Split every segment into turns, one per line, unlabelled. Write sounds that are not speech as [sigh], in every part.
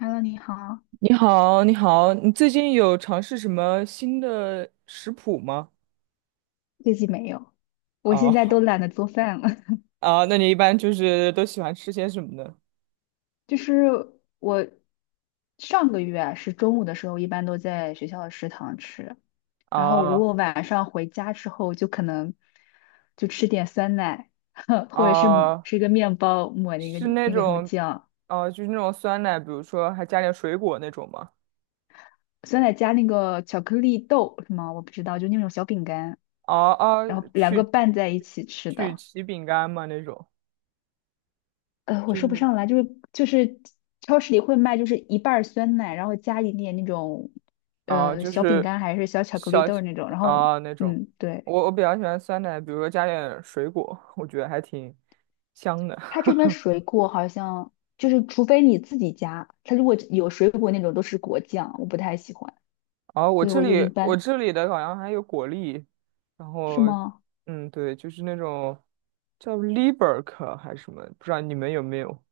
Hello，你好，
你好，你好，你最近有尝试什么新的食谱吗？
最近没有，我现在都
哦，
懒得做饭了。
[laughs] 啊，那你一般就是都喜欢吃些什么呢？
[laughs] 我上个月啊是中午的时候，一般都在学校的食堂吃，然后如
啊
果晚上回家之后，就可能就吃点酸奶，[laughs] 或者是抹
啊，
吃个面包抹那个
是那
那个什么
种，
酱，
啊，就是那种酸奶，比如说还加点水果那种吗？
酸奶加那个巧克力豆是吗？我不知道，就那种小饼干，
啊啊，
然后两个
曲
拌在一起吃
曲
的。
奇饼干吗？那种，
我
就
说不
是
上来，就是超市里会卖，就是一半儿酸奶，然后加一点那种
啊，就
小饼
是
干还是小巧克
小
力豆儿那种，然后
啊那种。
嗯，对，
我比较喜欢酸奶，比如说加点水果，我觉得还挺香的。
它这边
[laughs]
水果好像就是除非你自己加，它如果有水果那种都是果酱，我不太喜欢，
哦，我
所以
这
我就一
里我
般，
这里的好像还有果粒，然
是
后，
吗？
嗯，对，就是那种叫 Liberk 还是什么，不知道你们有没有？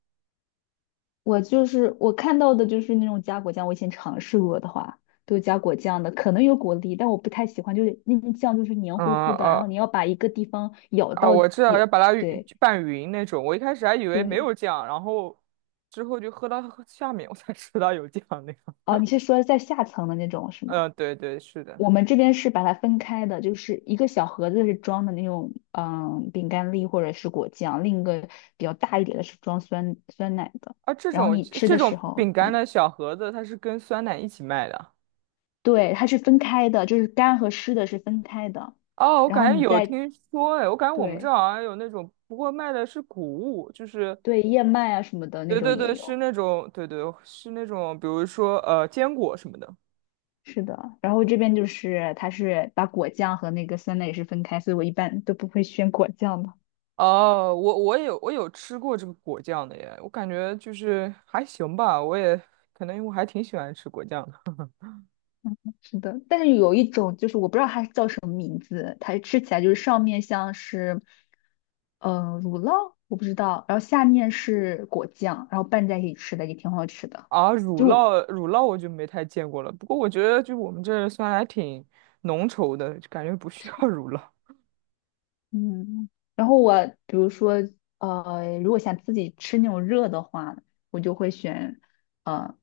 我看到的就是那种加果酱，我以前尝试过的话。都是加果酱的，可能有果粒，但我不太喜欢，就是那种酱就是黏
嗯
糊糊的，然后
啊
你要把一个地方咬
啊，
到
我知道
咬，
要把它匀
对，
拌匀那种。我一开始还以为没
对，
有酱，然后之后就喝到下面，我才知道有酱那个。
哦，你是说在下层的那种
[laughs]
是吗？
嗯，对对，是的。
我们这边是把它分开的，就是一个小盒子是装的那种嗯饼干粒或者是果酱，另一个比较大一点的是装酸酸奶的。
啊，这
然后
种
你吃
这
的时
种
候，
饼干
对
的小盒子，它是跟酸奶一起卖的。
对，它是分开的，就是干和湿的是分开的。
哦，我
然后
感觉
你
有
再
听说，哎，我感觉我们这
对
好像有那种，不过卖的是谷物，就是
对，燕麦啊什么的那
对
种
对
也
对，
有，
是那种，对对，是那种，比如说坚果什么的。
是的。然后这边就是它是把果酱和那个酸奶也是分开，所以我一般都不会选果酱的。
哦，我有吃过这个果酱的耶，我感觉就是还行吧，我也可能因为我还挺喜欢吃果酱的。
是的，但是有一种就是我不知道它叫什么名字，它吃起来就是上面像是，嗯、乳酪，我不知道，然后下面是果酱，然后拌在一起吃的也挺好吃的。
啊，乳
就
酪乳酪我就没太见过了，不过我觉得就我们这儿算还挺浓稠的，就感觉不需要 [laughs] 乳酪。
嗯，然后我比如说如果想自己吃那种热的话，我就会选呃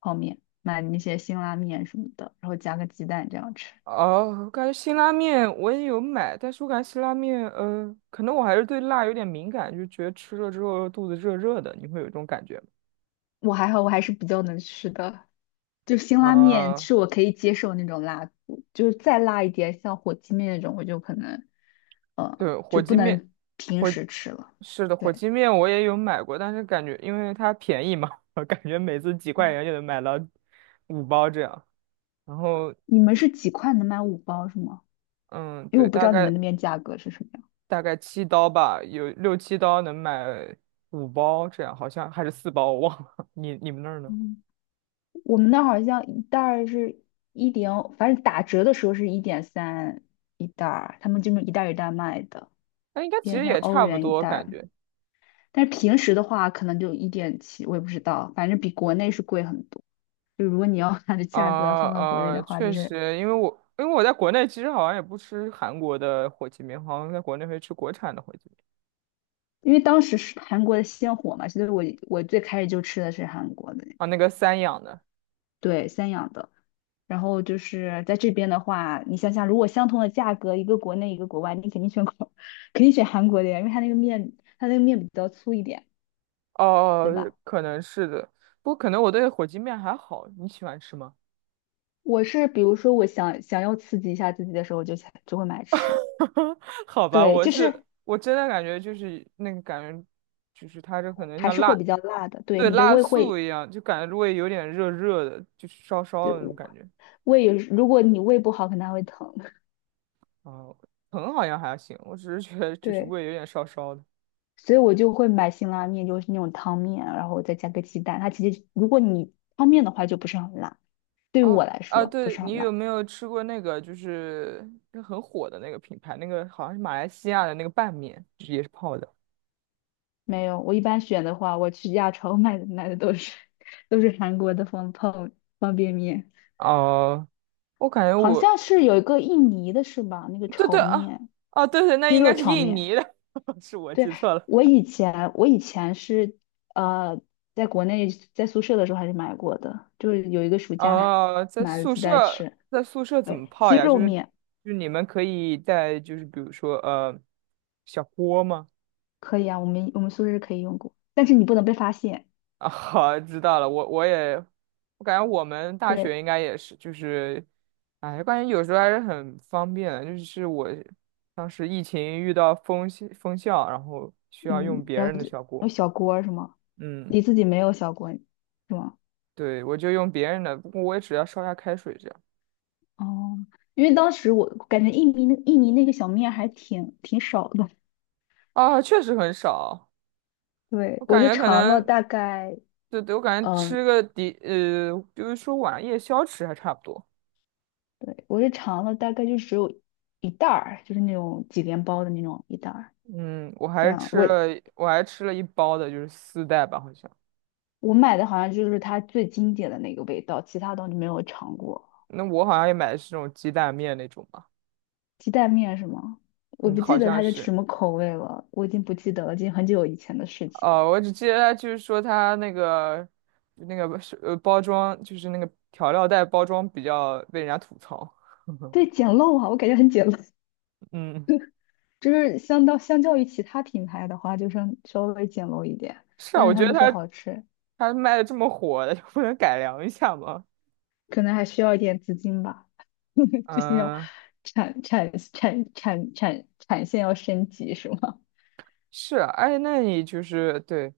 泡面，买那些辛拉面什么的，然后加个鸡蛋这样吃。
哦，我感觉辛拉面我也有买，但是我感觉辛拉面，可能我还是对辣有点敏感，就觉得吃了之后肚子热热的，你会有这种感觉吗？
我还好，我还是比较能吃的。就辛拉面
啊、
是我可以接受那种辣度，就是再辣一点，像火鸡面那种，我就可能，呃，
对，火
就不
鸡面，
能平
火，
时吃了。
是的，火鸡
对，
面我也有买过，但是感觉因为它便宜嘛，[laughs] 我感觉每次几块
嗯，
钱就能买到五包这样。然后，
你们是几块能买五包是吗？
嗯，
因为
对，
我不知
大
道你
概
们那边价格是什么样。
大概七刀吧，有六七刀能买五包这样，好像还是四包，我忘了。[laughs] 你们那儿呢？
嗯，我们那儿好像一袋儿是一点，反正打折的时候是一点三一袋儿，他们这么一袋儿一袋儿卖的，
那应该
一
其
点
实
三
也
欧
差不
元一
多，
袋儿。
感觉。
但是平时的话，可能就一点七，我也不知道，反正比国内是贵很多。就如果你要按着价格
啊
放到国内的话，就
确
是
实，因为我在国内其实好像也不吃韩国的火鸡面，好像在国内会吃国产的火鸡面
因为当时是韩国的鲜火嘛，所以我最开始就吃的是韩国的，
啊，那个三养的。
对，三养的。然后就是在这边的话，你想想，如果相同的价格，一个国内一个国外，你肯定选国，[laughs] 肯定选韩国的呀，因为它那个面，它那个面比较粗一点，对
哦，
吧？
可能是的，不过可能我对火鸡面还好。你喜欢吃吗？
我是比如说我想要刺激一下自己的时候，我就会买吃。
[laughs] 好吧，
对，
我
就
是
是
我真的感觉就是那个感觉，就是它这可能
还
像
是
辣，
会比较辣的。对，
对，
你的
辣
胃
素
会，
一样，就感觉胃有点热热的，就是烧烧
对，
的那种感觉。
胃也是如果你胃不好，可能还会疼。[laughs]
哦，疼好像还行，我只是觉得就是
对，
胃有点烧烧的。
所以我就会买辛拉面，就是那种汤面，然后再加个鸡蛋。它其实如果你汤面的话，就不是很辣，对于
啊
我来
啊，
说不
对，
是很
你有
辣。
没有吃过那个就是那很火的那个品牌，那个好像是马来西亚的那个拌面，就是也是泡的。
没有，我一般选的话，我去亚超 [laughs] 买的都是 [laughs] 都是韩国的方便面，
哦、我感觉
好像
我
是有一个印尼的是吧？那个
对
炒
对啊，
面，
哦对对，那
鸡
应
肉
该是
炒
印
面。
尼的，[laughs] 是我
对，
记错了。
我以前是呃，在国内在宿舍的时候还是买过的，就是有一个暑假
啊。在
买了
宿
几袋
舍，
吃。
在宿舍怎
对，
么泡
鸡
呀？就
肉
是，就
面
是你们可以在就是比如说小锅吗？
可以啊，我们宿舍可以用过，但是你不能被发现。
啊，[laughs] 好，知道了。我也，我感觉我们大学
对，
应该也是，就是，哎，感觉有时候还是很方便的。就是我当时疫情遇到封校，然后需要
嗯，
用别
然
人
后
的
就
小
有
锅。
小锅儿是吗？
嗯，
你自己没有小锅是吗？
对，我就用别人的，不过我也只要烧下开水这样。
哦，因为当时我感觉印尼那个小面还挺少的，
啊，确实很少，
对，
我
我
感
就
觉可
尝了
能，
大概。
对对，我感觉吃
嗯，
个底，就是说晚夜宵吃还差不多。
对，我是尝了，大概就只有一袋儿，就是那种几连包的那种一袋儿。
嗯，我
这
还
样，
吃
我
了，我还吃了一包的，就是丝带吧，好像。
我买的好像就是它最经典的那个味道，其他东西没有尝过。
那我好像也买的是那种鸡蛋面那种吧，
鸡蛋面是吗？我
嗯，
不
好
记得
像
它是
是。
什么口味了，我已经不记得了，已经很久以前的事情了。
哦，我只记得他就是说他那个那个是包装，就是那个调料袋包装比较被人家吐槽。
对，
[laughs]
简陋啊，我感觉很简陋，
嗯，
[laughs] 就是相较于其他品牌的话，就稍微简陋一点，
是啊，
但
我
是他
觉得
们说
他
好吃，
他卖的这么火，就不能改良一下吗？
可能还需要一点资金吧。[laughs] 最近要
嗯。
产线要升级是吗？
是啊，哎，那你就是对，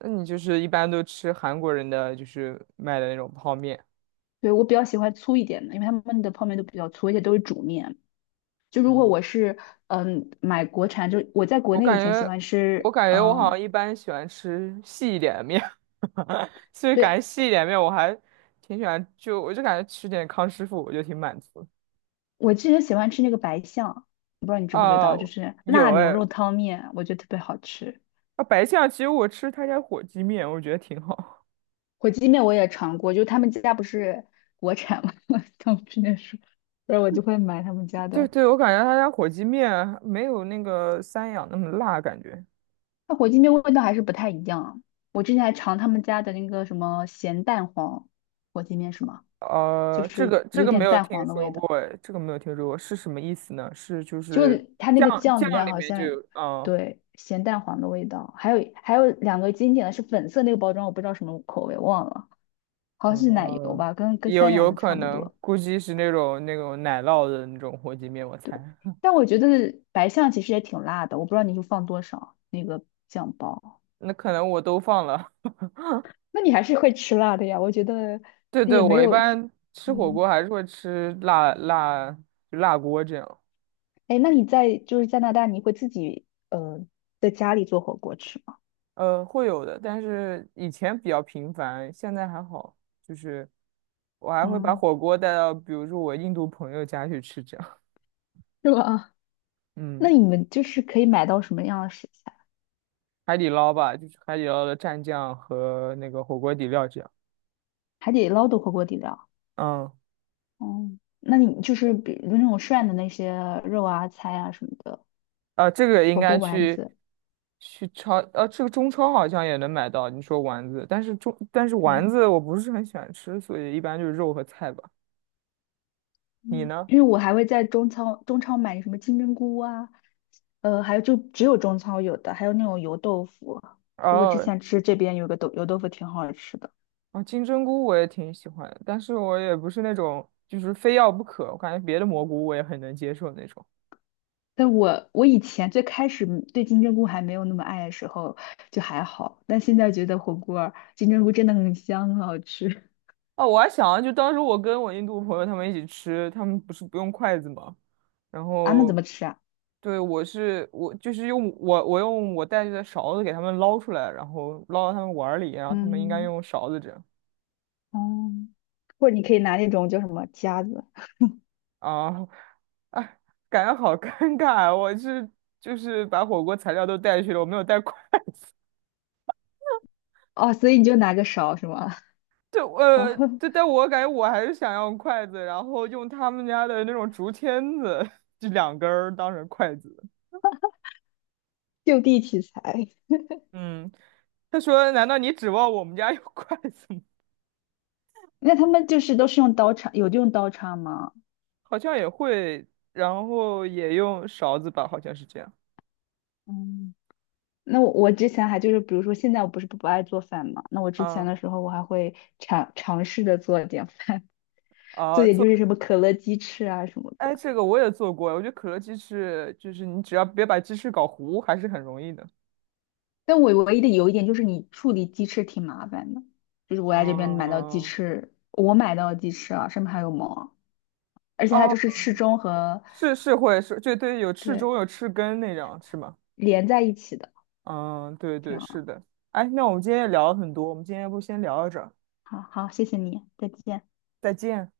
那你就是一般都吃韩国人的就是卖的那种泡面
[laughs] 对，我比较喜欢粗一点的，因为他们的泡面都比较粗，而且都是煮面。就如果我
啊。
是嗯买国产，就我在国
我
内
感
以前喜
觉，
欢
我
吃，
感觉我好
嗯，
像一般喜欢吃细一点的面，[laughs] 所以感觉
对，
细一点面我还挺喜欢，就我就感觉吃点康师傅我就挺满足的。
我之前喜欢吃那个白象，我不知道你知不知
啊，
道，就是
有
辣牛
哎，
肉汤面，我觉得特别好吃。
啊白象其实我吃他家火鸡面，我觉得挺好。
火鸡面我也尝过，就他们家不是国产嘛，[laughs] 当时那说，候，然后我就会买他们家
[laughs] 对
的。
对，我感觉他家火鸡面没有那个三养那么辣，感觉。
它火鸡面味道还是不太一样啊。我之前还尝他们家的那个什么咸蛋黄火鸡面，是吗？就
这
是
个这
有
个没
点
有
蛋
听
黄的
说
味道，
过，哎，这个没有听说过，是什么意思呢？是就
就
是
是它那
酱
个酱里
酱
面
里
好
面就
像
有，嗯
对咸蛋黄的味道，还有两个经典的是粉色那个包装，我不知道什么口味忘了，好像是奶油
嗯，
吧，跟
有
三养
有
的
可
差不
能，
多。
估计是那种奶酪的那种火鸡面，我
对，
猜。[laughs]
但我觉得白象其实也挺辣的，我不知道你就放多少那个酱包，
那可能我都放了。
那你还是会吃辣的呀？我觉得
[laughs] 对
它
对，
也没
我一
有，
般吃火
嗯。
锅还是会吃辣就辣锅这样，
哎，那你在就是加拿大，你会自己在家里做火锅吃吗？
会有的，但是以前比较频繁，现在还好，就是我还会把
嗯，
火锅带到比如说我印度朋友家去吃这样，
是吧？
[laughs]
那
嗯。
你们就是可以买到什么样的食材？
海底捞吧，就是海底捞的蘸酱和那个火锅底料酱。
还得捞到火锅底料。
嗯，
哦，那你就是比如那种涮的那些肉啊、菜啊什么的，
啊，这个应
火锅
该
丸
去
子。
去超，这个中超好像也能买到。你说丸子，但是中但是丸
嗯，
子我不是很喜欢吃，所以一般就是肉和菜吧。你
嗯，
呢？
因为我还会在中超买什么金针菇啊，呃，还有就只有中超有的，还有那种油豆腐啊。就我之
哦，
前吃这边有个豆油豆腐挺好吃的。
啊，金针菇我也挺喜欢的但是我也不是那种就是非要不可。我感觉别的蘑菇我也很能接受那种。
但我以前最开始嗯对金针菇还没有那么爱的时候，就还好，但现在觉得火锅儿金针菇真的很香，很好吃。
哦，我还想，就当时我跟我印度朋友他们一起吃，他们不是不用筷子吗？然
[laughs] 啊，那怎
后
么吃啊？
对，我就是用我带着的勺子给他们捞出来，然后捞到他们碗儿里，然后他们应该
嗯，
用勺子这样
哦，或者你可以拿那种叫什么夹子。
啊，哎，感觉好尴尬，我是就是把火锅材料都带去了，我没有带筷子，
哦，所以你就拿个勺是吗？
[laughs] 就
[laughs] 然后
就但我感觉我还是想要筷子，然后用他们家的那种竹签子，就两根儿当成筷子。
就地取材。
嗯，他说：“难道你指望我们家有 [laughs] 筷子吗？
那他们就是都是用刀叉，有用刀叉吗？
好像也会，然后也用勺子吧，好像是这样。”
嗯，那我我之前还就是，比如说现在我不是不爱做饭嘛，那我之前
嗯，
的时候我还会尝试着做一点饭。这
啊，
也
做，
就是什么可乐鸡翅啊什么的。
哎，这个我也做过，我觉得可乐鸡翅就是你只要别把鸡翅搞糊，还是很容易的。
但我唯一的有一点就是你处理鸡翅挺麻烦的，就是我在这边买到鸡
哦，
翅，我买到的鸡翅啊，上面还有毛啊，而且它就
哦，
是翅中和
是会是，对对，有翅
对
中有翅根那种是吗？
连在一起的，
嗯，对
这
对
样啊。
是的。哎，那我们今天也聊了很多，我们今天要不先聊到这儿，
好好，谢谢你，再见。
再见。